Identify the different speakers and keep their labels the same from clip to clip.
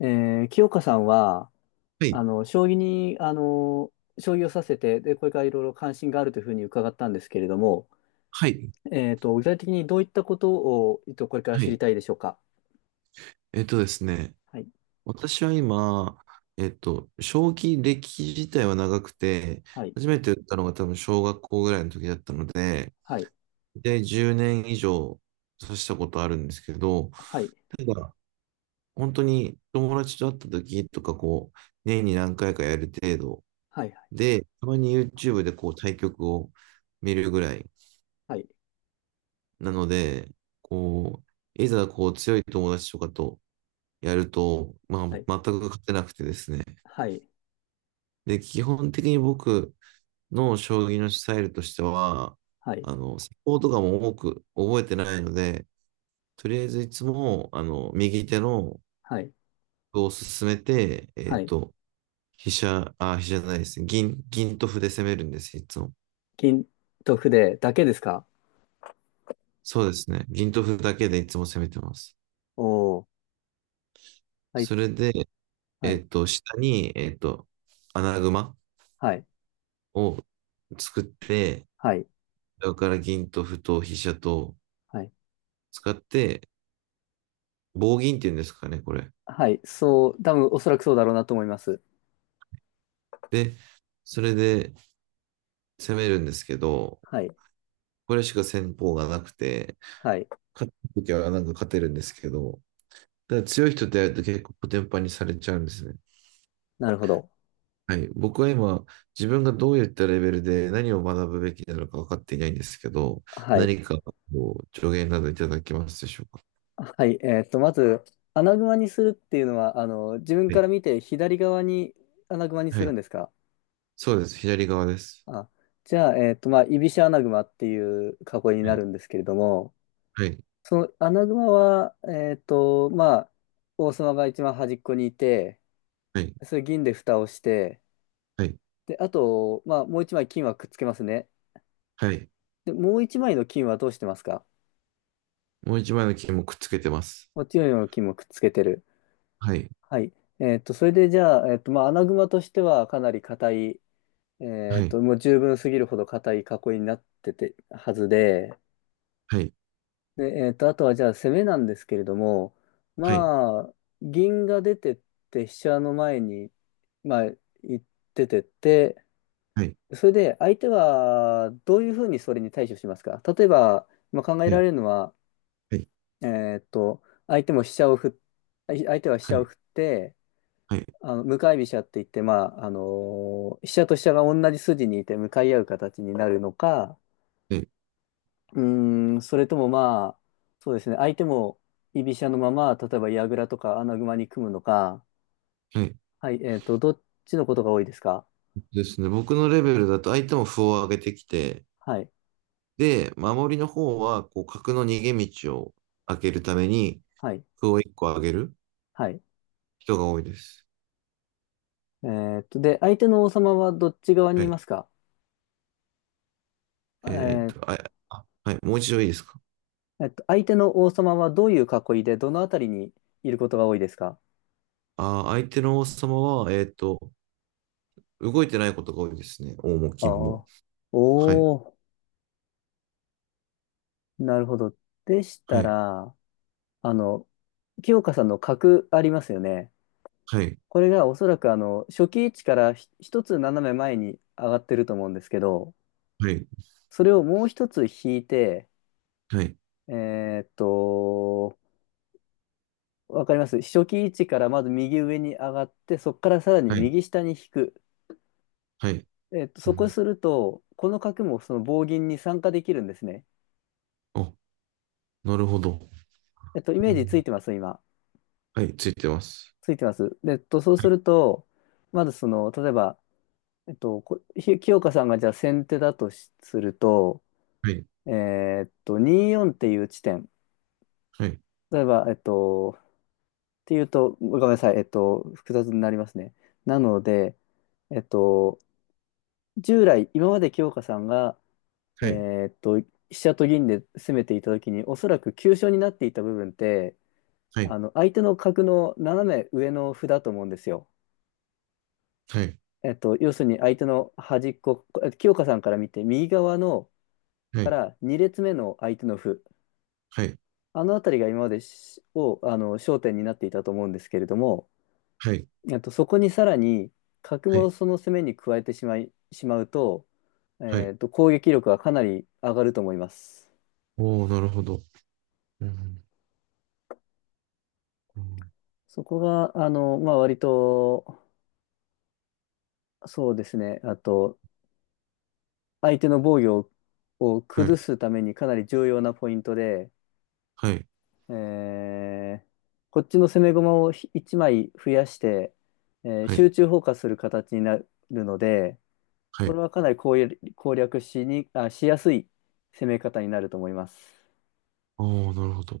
Speaker 1: え清香さんは、
Speaker 2: はい、
Speaker 1: 将棋に、あの、将棋をさせて、で、これからいろいろ関心があるというふうに伺ったんですけれども、
Speaker 2: はい、
Speaker 1: 具体的にどういったことを、これから
Speaker 2: は
Speaker 1: 知り
Speaker 2: い。
Speaker 1: たいでしょうか。
Speaker 2: えっとですね、
Speaker 1: はい。
Speaker 2: 私は今、将棋歴自体は長くて、
Speaker 1: はい。
Speaker 2: 初めて打ったのが多分小学校ぐらいの時だったので、
Speaker 1: はい。
Speaker 2: で、10年以上指したことあるんですけど、
Speaker 1: はい。
Speaker 2: ただ、本当に友達と会った時とか、年に何回かやる程度
Speaker 1: はい。
Speaker 2: で、たまに YouTube で対局を見るぐらい
Speaker 1: はい。
Speaker 2: なので、いざ強い友達とかとやると、まあ、
Speaker 1: は
Speaker 2: 全
Speaker 1: い。
Speaker 2: く勝てなくてですね。
Speaker 1: はい。
Speaker 2: で、基本的に僕の将棋のスタイルとしては、
Speaker 1: はい。
Speaker 2: サポートがも多く覚えてないので、とりあえずいつも、右手の
Speaker 1: はい。
Speaker 2: 歩を進めて、
Speaker 1: はい。
Speaker 2: 飛車、あ、飛車じゃないですね。銀と歩で攻めるんです、いつも。
Speaker 1: 金と筆だけですか？
Speaker 2: そうですね。銀と歩だけでいつも攻めてます。
Speaker 1: おー。はい。
Speaker 2: それで、
Speaker 1: はい。
Speaker 2: 下に、穴熊
Speaker 1: はい。
Speaker 2: を作って、
Speaker 1: はい。
Speaker 2: それから銀と歩と飛車と
Speaker 1: はい。
Speaker 2: 使って、棒銀っていうんですかね、これ。
Speaker 1: はい。そう、多分おそらくそうだろうなと思います。
Speaker 2: で、それで攻めるんですけど、
Speaker 1: はい。
Speaker 2: これしか戦法がなくて、
Speaker 1: はい。
Speaker 2: 勝った時はなんか勝てるんですけど、だから強い人とやると結構コテンパンにされちゃうんですね。
Speaker 1: なるほど。
Speaker 2: はい。僕は今、自分がどういったレベルで何を学ぶべきなのか分かっていないんですけど、
Speaker 1: はい。
Speaker 2: 何か助言などいただけますでしょうか？
Speaker 1: はい、まず、穴熊にするっていうのは、自分
Speaker 2: は
Speaker 1: か
Speaker 2: い。
Speaker 1: ら見て左側に穴熊にす
Speaker 2: は
Speaker 1: る
Speaker 2: い。
Speaker 1: んですか？
Speaker 2: そうです。左側です。
Speaker 1: あ、じゃあ、まあ、居飛車穴熊っていう囲いに
Speaker 2: は
Speaker 1: な
Speaker 2: い。
Speaker 1: るんですけれども、
Speaker 2: はい。
Speaker 1: その穴熊は、まあ、王様が一番端っこにいて、
Speaker 2: はい。
Speaker 1: それ銀で蓋をして、
Speaker 2: はい。
Speaker 1: で、あと、まあ、もう一枚金はくっつけますね。
Speaker 2: はい。
Speaker 1: で、もう一枚の金はどうしてますか？
Speaker 2: もう一枚の金もくっつけてます。
Speaker 1: こっちの金もくっつけてる。
Speaker 2: はい。
Speaker 1: はい。それでじゃあ、まあ、穴熊としてはかなり硬い
Speaker 2: はい。
Speaker 1: もう十分すぎるほど硬い囲いになっててはずで、
Speaker 2: はい、
Speaker 1: で、あとはじゃあ攻めなんですけれども、
Speaker 2: はい、
Speaker 1: まあ、銀が出てって飛車の前に、まあ、行っててって、
Speaker 2: はい、
Speaker 1: それで相手はどういうふうにそれに対処しますか？例えば、まあ、考え
Speaker 2: は
Speaker 1: られ
Speaker 2: い、
Speaker 1: るのは、
Speaker 2: はい、
Speaker 1: えっと、相手も飛車を振っ、相手は飛
Speaker 2: は
Speaker 1: 車を
Speaker 2: い、
Speaker 1: 振って、
Speaker 2: はい、
Speaker 1: あの向かい飛車って言って、まあ、あの飛車と飛車が同じ筋にいて向かい合う形になるのか、
Speaker 2: はい、
Speaker 1: うーん、それともまあ、そうですね、相手も居飛車のまま、例えば矢倉とか穴熊に組むのか、
Speaker 2: はい
Speaker 1: はい、どっちのことが多いですか？
Speaker 2: ですね。僕のレベルだと相手も歩を上げてきて、
Speaker 1: はい。
Speaker 2: で、守りの方は、角の逃げ道を開けるために、
Speaker 1: はい。
Speaker 2: 歩を1個上げる
Speaker 1: はい。
Speaker 2: 人が多いです。
Speaker 1: で、相手の王様はどっち側に
Speaker 2: は
Speaker 1: い
Speaker 2: い。
Speaker 1: ますか？
Speaker 2: え
Speaker 1: えー
Speaker 2: あ、あはい、もう一度いいですか？
Speaker 1: 相手の王様はどういう囲いで、どのあたりにいることが多いですか？
Speaker 2: あー、相手の王様は、動いてないことが多いですね。王も
Speaker 1: ああ
Speaker 2: 金も。
Speaker 1: ー。
Speaker 2: はい、
Speaker 1: おー、なるほど。でし
Speaker 2: は
Speaker 1: た
Speaker 2: い、
Speaker 1: ら、あの、清香さんの角ありますよね。
Speaker 2: はい、
Speaker 1: これがおそらくあの初期位置から一つ斜め前に上がってると思うんですけど、
Speaker 2: はい、
Speaker 1: それをもう一つ引いて、
Speaker 2: はい、
Speaker 1: えーっと、わかります？初期位置からまず右上に上がって、そこからさらに
Speaker 2: はい、
Speaker 1: 右下に引く。
Speaker 2: はい。う
Speaker 1: そこ
Speaker 2: ん、
Speaker 1: すると、この角もその棒銀に参加できるんですね。
Speaker 2: お、なるほど。
Speaker 1: イ
Speaker 2: う
Speaker 1: メージつ
Speaker 2: ん、
Speaker 1: いてます今？
Speaker 2: はい、ついてます。
Speaker 1: ついてます。で、そうすると、まずその、例えば、清香さんがじゃあ先手だとすると、
Speaker 2: はい、
Speaker 1: え24っていう地点。
Speaker 2: はい、
Speaker 1: 例えば、ていうと、ごめんなさい、複雑になりますね。なので、えっと、従来、今まで清香さんが、
Speaker 2: はい、
Speaker 1: 飛車と銀で攻めていたときに、おそらく急所になっていた部分って、
Speaker 2: はい、
Speaker 1: 相手の角の斜め上の歩だと思うんですよ。
Speaker 2: はい、
Speaker 1: 要するに相手の端っこ、清香さんから見て、右側の
Speaker 2: は
Speaker 1: か
Speaker 2: い、
Speaker 1: ら2列目の相手の歩、
Speaker 2: はい、
Speaker 1: あの辺りが今までしを、あの、焦点になっていたと思うんですけれども、
Speaker 2: はい、
Speaker 1: そこにさらに角
Speaker 2: は
Speaker 1: も
Speaker 2: い、
Speaker 1: その攻めに加えてしまい、しまうと、
Speaker 2: はい。
Speaker 1: 攻撃力がかなり上がると思います。
Speaker 2: おー、なるほど。うん、うん、
Speaker 1: そこが、あの、まあ、割と、そうですね、あと、相手の防御を
Speaker 2: は
Speaker 1: 崩
Speaker 2: い、
Speaker 1: すためにかなり重要なポイントで、
Speaker 2: はい、
Speaker 1: えーこっちの攻め駒を1枚増やして、
Speaker 2: はい、
Speaker 1: 集中砲火する形になるので、
Speaker 2: は
Speaker 1: こ
Speaker 2: い。
Speaker 1: れはかなり攻略攻略しに、あ、しやすい攻め方になると思います。
Speaker 2: おー、なるほど。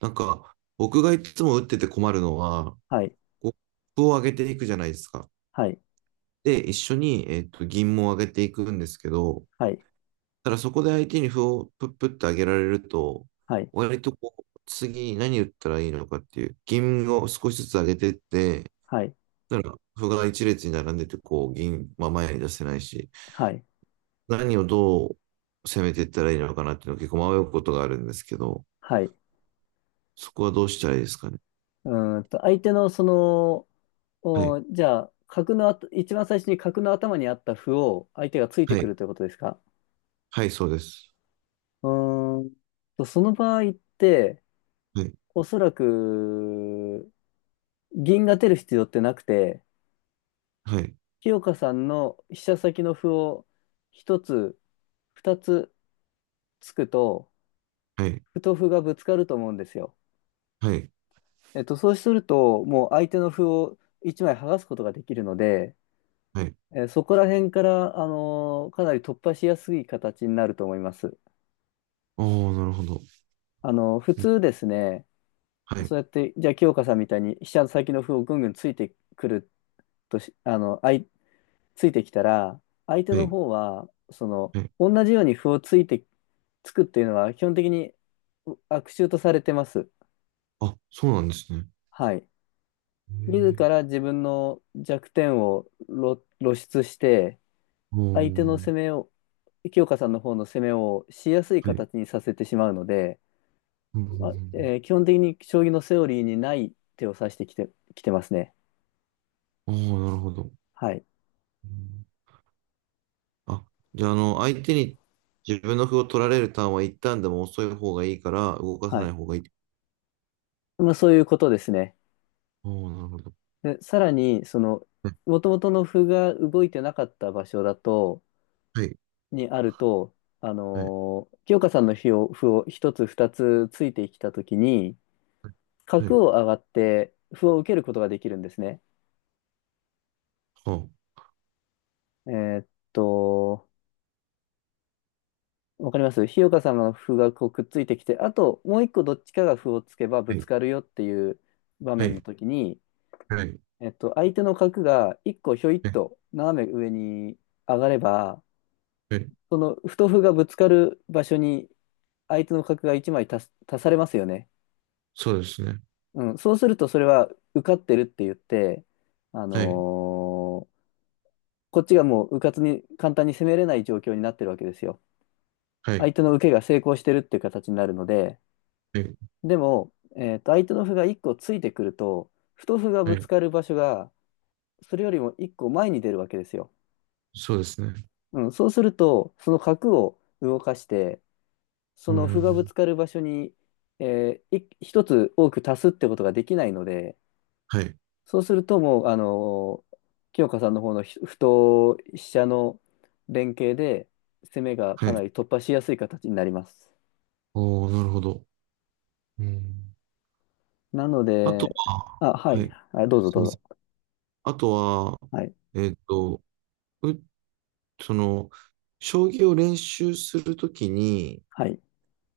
Speaker 2: なんか、僕がいつも打ってて困るのは、
Speaker 1: はい。
Speaker 2: コップを上げていくじゃないですか。
Speaker 1: はい。
Speaker 2: で、一緒に、銀も上げていくんですけど、
Speaker 1: はい。
Speaker 2: ただそこで相手に歩をプップって上げられると、
Speaker 1: はい。
Speaker 2: 割と次何打ったらいいのかっていう、銀を少しずつ上げてって、
Speaker 1: はい。
Speaker 2: だから、歩が一列に並んでて、銀、まあ、前に出せないし、
Speaker 1: はい。
Speaker 2: 何をどう攻めていったらいいのかなっていうのは結構迷うことがあるんですけど、
Speaker 1: はい。
Speaker 2: そこはどうしたらいいですかね？
Speaker 1: うーんと、相手のその、
Speaker 2: はい、
Speaker 1: おじゃあ、角のあと、一番最初に角の頭にあった歩を相手がついて
Speaker 2: は
Speaker 1: く
Speaker 2: い、
Speaker 1: るということですか？
Speaker 2: はい、そうです。
Speaker 1: うーんと、その場合って、
Speaker 2: はい、
Speaker 1: おそらく、銀が出る必要ってなくて、
Speaker 2: はい、
Speaker 1: 清香さんの飛車先の歩を一つ、二つつくと、
Speaker 2: はい、
Speaker 1: 歩と歩がぶつかると思うんですよ。
Speaker 2: はい、
Speaker 1: そうすると、もう相手の歩を一枚剥がすことができるので、
Speaker 2: はい。
Speaker 1: そこら辺から、かなり突破しやすい形になると思います。
Speaker 2: おー、なるほど。
Speaker 1: 普通ですね、
Speaker 2: はい、
Speaker 1: そうやって、じゃあ、清香さんみたいに飛車先の歩をぐんぐんついてくるとし、あの、あい、ついてきたら、相手
Speaker 2: は
Speaker 1: の
Speaker 2: い、
Speaker 1: 方は、その、
Speaker 2: はい。
Speaker 1: 同じように歩をついて、つくっていうのは、基本的に悪手とされてます。
Speaker 2: あ、そうなんですね。
Speaker 1: はい。
Speaker 2: へ
Speaker 1: 自
Speaker 2: ー
Speaker 1: ら自分の弱点を露出して、
Speaker 2: お
Speaker 1: 相手の
Speaker 2: ー、
Speaker 1: 攻めを、清香さんの方の攻めをしやすい
Speaker 2: はい。
Speaker 1: 形にさせてしまうので、
Speaker 2: うんうんう
Speaker 1: まあ、
Speaker 2: ん
Speaker 1: 基本的に将棋のセオリーにない手を指してきて、きてますね。
Speaker 2: うんおー、なるほど。
Speaker 1: はい。
Speaker 2: うんあ、じゃあ、相手に自分の歩を取られるターンは一旦でも遅い方がいいから、動かさ
Speaker 1: は
Speaker 2: ない
Speaker 1: い。
Speaker 2: 方がいい。
Speaker 1: まあ、そういうことですね。
Speaker 2: おお、なるほど。
Speaker 1: で、さらに、その、
Speaker 2: は
Speaker 1: もともとの歩が動いてなかった場所だと、
Speaker 2: い、
Speaker 1: にあると、
Speaker 2: はい、
Speaker 1: 清香さんの歩を一つ二つついてきたときに、
Speaker 2: はい、は
Speaker 1: 角
Speaker 2: い。
Speaker 1: を上がって歩を受けることができるんですね。
Speaker 2: は
Speaker 1: えーっと、わかります？日岡さんの歩がこうくっついてきて、あともう一個どっちかが歩をつけばぶ
Speaker 2: は
Speaker 1: つ
Speaker 2: い、
Speaker 1: かるよっていう場
Speaker 2: は
Speaker 1: 面の
Speaker 2: い、
Speaker 1: 時に、
Speaker 2: はい、
Speaker 1: 相手の角が一個ひょいっ
Speaker 2: はい、
Speaker 1: と斜め上に上がれば、
Speaker 2: はい、
Speaker 1: その歩と歩がぶつかる場所に相手の角が一枚足されますよね。
Speaker 2: そうですね。
Speaker 1: うん、そうするとそれは受かってるって言って、あの
Speaker 2: はい、
Speaker 1: ーこっちがもう迂闊に簡単に攻めれない状況になってるわけですよ。
Speaker 2: は
Speaker 1: 相
Speaker 2: い、
Speaker 1: 手の受けが成功してるっていう形になるので、
Speaker 2: はい、
Speaker 1: でも、相手の歩が1個ついてくると、太歩が
Speaker 2: は
Speaker 1: ぶつ
Speaker 2: い。
Speaker 1: かる場所が、それよりも1個前に出るわけですよ。
Speaker 2: そうですね。
Speaker 1: うん、そうすると、その角を動かして、そ
Speaker 2: う
Speaker 1: の歩がぶ
Speaker 2: ん。
Speaker 1: つかる場所に、1つ多く足すってことができないので、
Speaker 2: はい、
Speaker 1: そうするともう、清香さんの方の歩と飛車の連携で、攻めが
Speaker 2: は
Speaker 1: かな
Speaker 2: い。
Speaker 1: り突破しやすい形になります。
Speaker 2: おお、なるほど。うん。
Speaker 1: なの
Speaker 2: あと
Speaker 1: で、
Speaker 2: は、
Speaker 1: あ、は
Speaker 2: はい。
Speaker 1: い、あ、どうぞ
Speaker 2: す
Speaker 1: ど
Speaker 2: みま
Speaker 1: う
Speaker 2: せん。
Speaker 1: ぞ。
Speaker 2: あとは、
Speaker 1: はい。
Speaker 2: えっと、う、その、将棋を練習するときに、
Speaker 1: はい。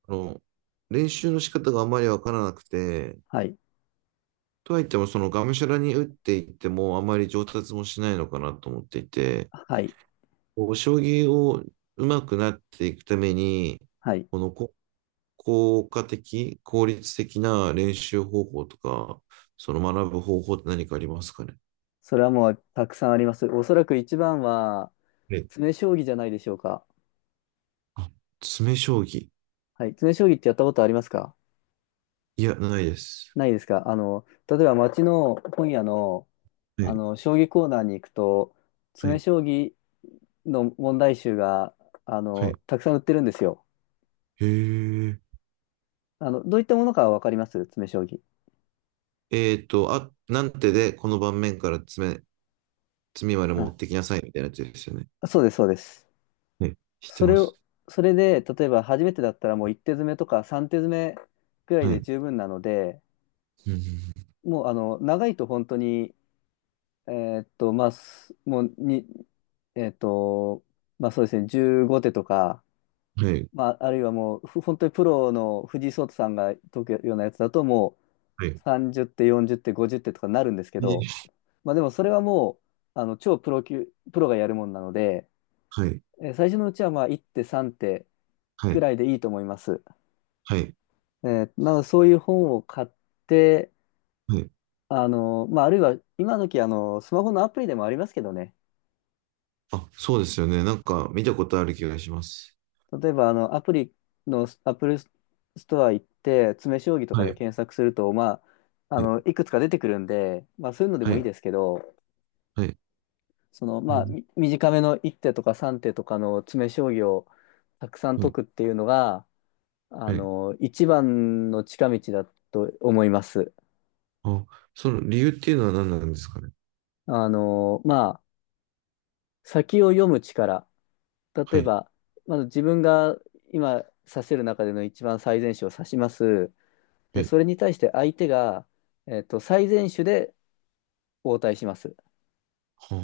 Speaker 2: あの、練習の仕方があまりわからなくて、
Speaker 1: はい。
Speaker 2: とはいっても、そのがむしゃらに打っていっても、あまり上達もしないのかなと思っていて、
Speaker 1: はい。
Speaker 2: 将棋を上手くなっていくために、
Speaker 1: はい。
Speaker 2: このこ効果的、効率的な練習方法とか、その学ぶ方法って何かありますかね
Speaker 1: それはもうたくさんあります。おそらく一番は、
Speaker 2: え、
Speaker 1: 詰将棋じゃないでしょうか。
Speaker 2: あ、詰将棋。
Speaker 1: はい。詰将棋ってやったことありますか？
Speaker 2: いや、ないです。
Speaker 1: ないですか？例えば街の本屋の、
Speaker 2: はい、
Speaker 1: 将棋コーナーに行くと、
Speaker 2: は
Speaker 1: 詰
Speaker 2: い、
Speaker 1: 将棋の問題集が、
Speaker 2: はい。
Speaker 1: たくさん売ってるんですよ。
Speaker 2: へえ。
Speaker 1: どういったものかわかります？詰将棋。
Speaker 2: あ、なんてで、この盤面から詰みまで
Speaker 1: あ、
Speaker 2: 持ってきなさいみたいなやつですよね？
Speaker 1: そうです、そうです。
Speaker 2: はい、知って
Speaker 1: そ
Speaker 2: ま
Speaker 1: れ
Speaker 2: す。
Speaker 1: を、それで、例えば初めてだったらもう1手詰めとか3手詰めくらい
Speaker 2: はい。
Speaker 1: で
Speaker 2: う
Speaker 1: 十分なので、
Speaker 2: んうん
Speaker 1: もうあの長いと本当にえまあ、すもうに、えーっと、まあそうですね、15手とか、
Speaker 2: はい、
Speaker 1: まあ、あるいはもう、本当にプロの藤井聡太さんが解くようなやつだと、も
Speaker 2: はい、
Speaker 1: う30手、40手、50手とかなるんですけど、
Speaker 2: ー
Speaker 1: まあでもそれはもう、あの、超プロ級、プロがやるもんなので、
Speaker 2: はい、
Speaker 1: 最初のうちはまあ1手、3手
Speaker 2: は
Speaker 1: く
Speaker 2: い、
Speaker 1: らいでいいと思います。
Speaker 2: はい、
Speaker 1: なので、そういう本を買って、
Speaker 2: はい。
Speaker 1: あの、まあ、あるいは、今時、あの、スマホのアプリでもありますけどね、
Speaker 2: あ、そうですよね。なんか見たことある気がします。
Speaker 1: 例えば、あの、アップルストア行って、詰将棋とか
Speaker 2: は
Speaker 1: で
Speaker 2: い、
Speaker 1: 検索すると、まあ、あの、
Speaker 2: え
Speaker 1: いくつか出てくるんで、まあ、そういうので
Speaker 2: は
Speaker 1: もいい
Speaker 2: い、
Speaker 1: ですけど、
Speaker 2: はい、
Speaker 1: その、
Speaker 2: う
Speaker 1: まあ、
Speaker 2: ん、
Speaker 1: 短めの1手とか3手とかの詰将棋をたくさん
Speaker 2: は
Speaker 1: 解
Speaker 2: い、
Speaker 1: くっていうのが、あ
Speaker 2: はい。
Speaker 1: の、一番の近道だと思います。
Speaker 2: あ、その理由っていうのは何なんですかね？
Speaker 1: あの、まあ、先を読む力。例
Speaker 2: は
Speaker 1: え
Speaker 2: い、
Speaker 1: ば、まず自分が今指せる中での一番最善手を指します。
Speaker 2: は
Speaker 1: で、
Speaker 2: い、
Speaker 1: それに対して相手が、最善手で応対します。
Speaker 2: はあ、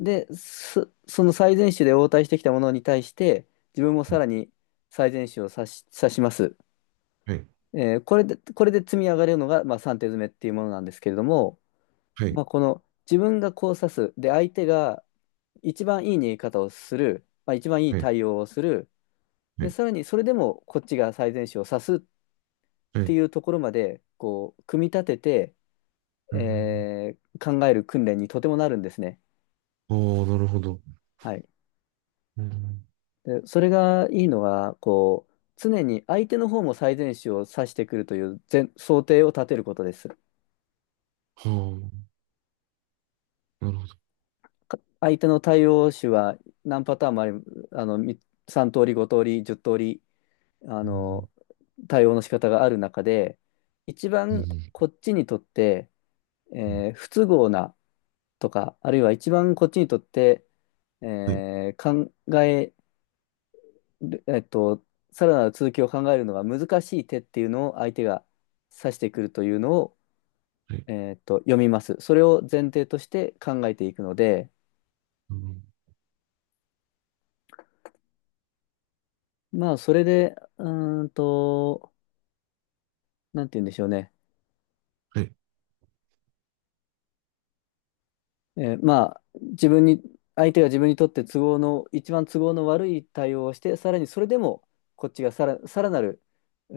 Speaker 1: で、その最善手で応対してきたものに対して、自分も
Speaker 2: は
Speaker 1: さ
Speaker 2: い、
Speaker 1: らに最善手を指します。
Speaker 2: はい、
Speaker 1: これで、積み上がれるのが、まあ、3手詰めっていうものなんですけれども、
Speaker 2: はい、
Speaker 1: まあ、この自分がこう指す。で、相手が一番いい逃げ方をする。まあ、一番いい
Speaker 2: はい、
Speaker 1: 対応をする。
Speaker 2: は
Speaker 1: で、
Speaker 2: い、
Speaker 1: さらにそれでもこっちが最善手を指すっ
Speaker 2: は
Speaker 1: て
Speaker 2: い
Speaker 1: いうところまで、こう、組み立てて、
Speaker 2: うん。
Speaker 1: 考える訓練にとてもなるんですね。
Speaker 2: ああ、なるほど。
Speaker 1: はい。
Speaker 2: うん、
Speaker 1: で、それがいいのは、こう、常に相手の方も最善手を指してくるという前想定を立てることです。
Speaker 2: はあ、なるほど。
Speaker 1: 相手の対応手は何パターンもあり、あの、3通り、5通り、10通り、あ
Speaker 2: う
Speaker 1: の、
Speaker 2: ん、
Speaker 1: 対応の仕方がある中で、一
Speaker 2: う
Speaker 1: 番
Speaker 2: ん、
Speaker 1: こっちにとって、
Speaker 2: うん
Speaker 1: 不都合なとか、あるいは一番こっちにとって、
Speaker 2: はい、
Speaker 1: えー考えでえっと、さらなる続きを考えるのが難しい手っていうのを相手が指してくるというのを、
Speaker 2: はい、
Speaker 1: 読みます。それを前提として考えていくので、
Speaker 2: うん
Speaker 1: まあ、それで、うーんと、なんて言うんでしょうね。
Speaker 2: はい
Speaker 1: まあ、自分に、相手が自分にとって都合の、一番都合の悪い対応をして、さらにそれでも、こっちがさらなる、う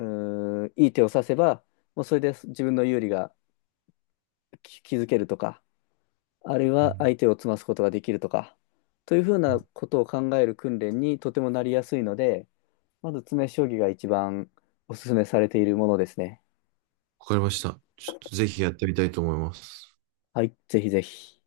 Speaker 1: ーんいい手を指せば、もうそれで自分の有利が気づけるとか、あるい
Speaker 2: う
Speaker 1: は
Speaker 2: ん
Speaker 1: 相手を詰ますことができるとか、というふうなことを考える訓練にとてもなりやすいので、まず詰め将棋が一番おすすめされているものですね。
Speaker 2: わかりました。ちょっとぜひやってみたいと思います。
Speaker 1: はい、ぜひぜひ。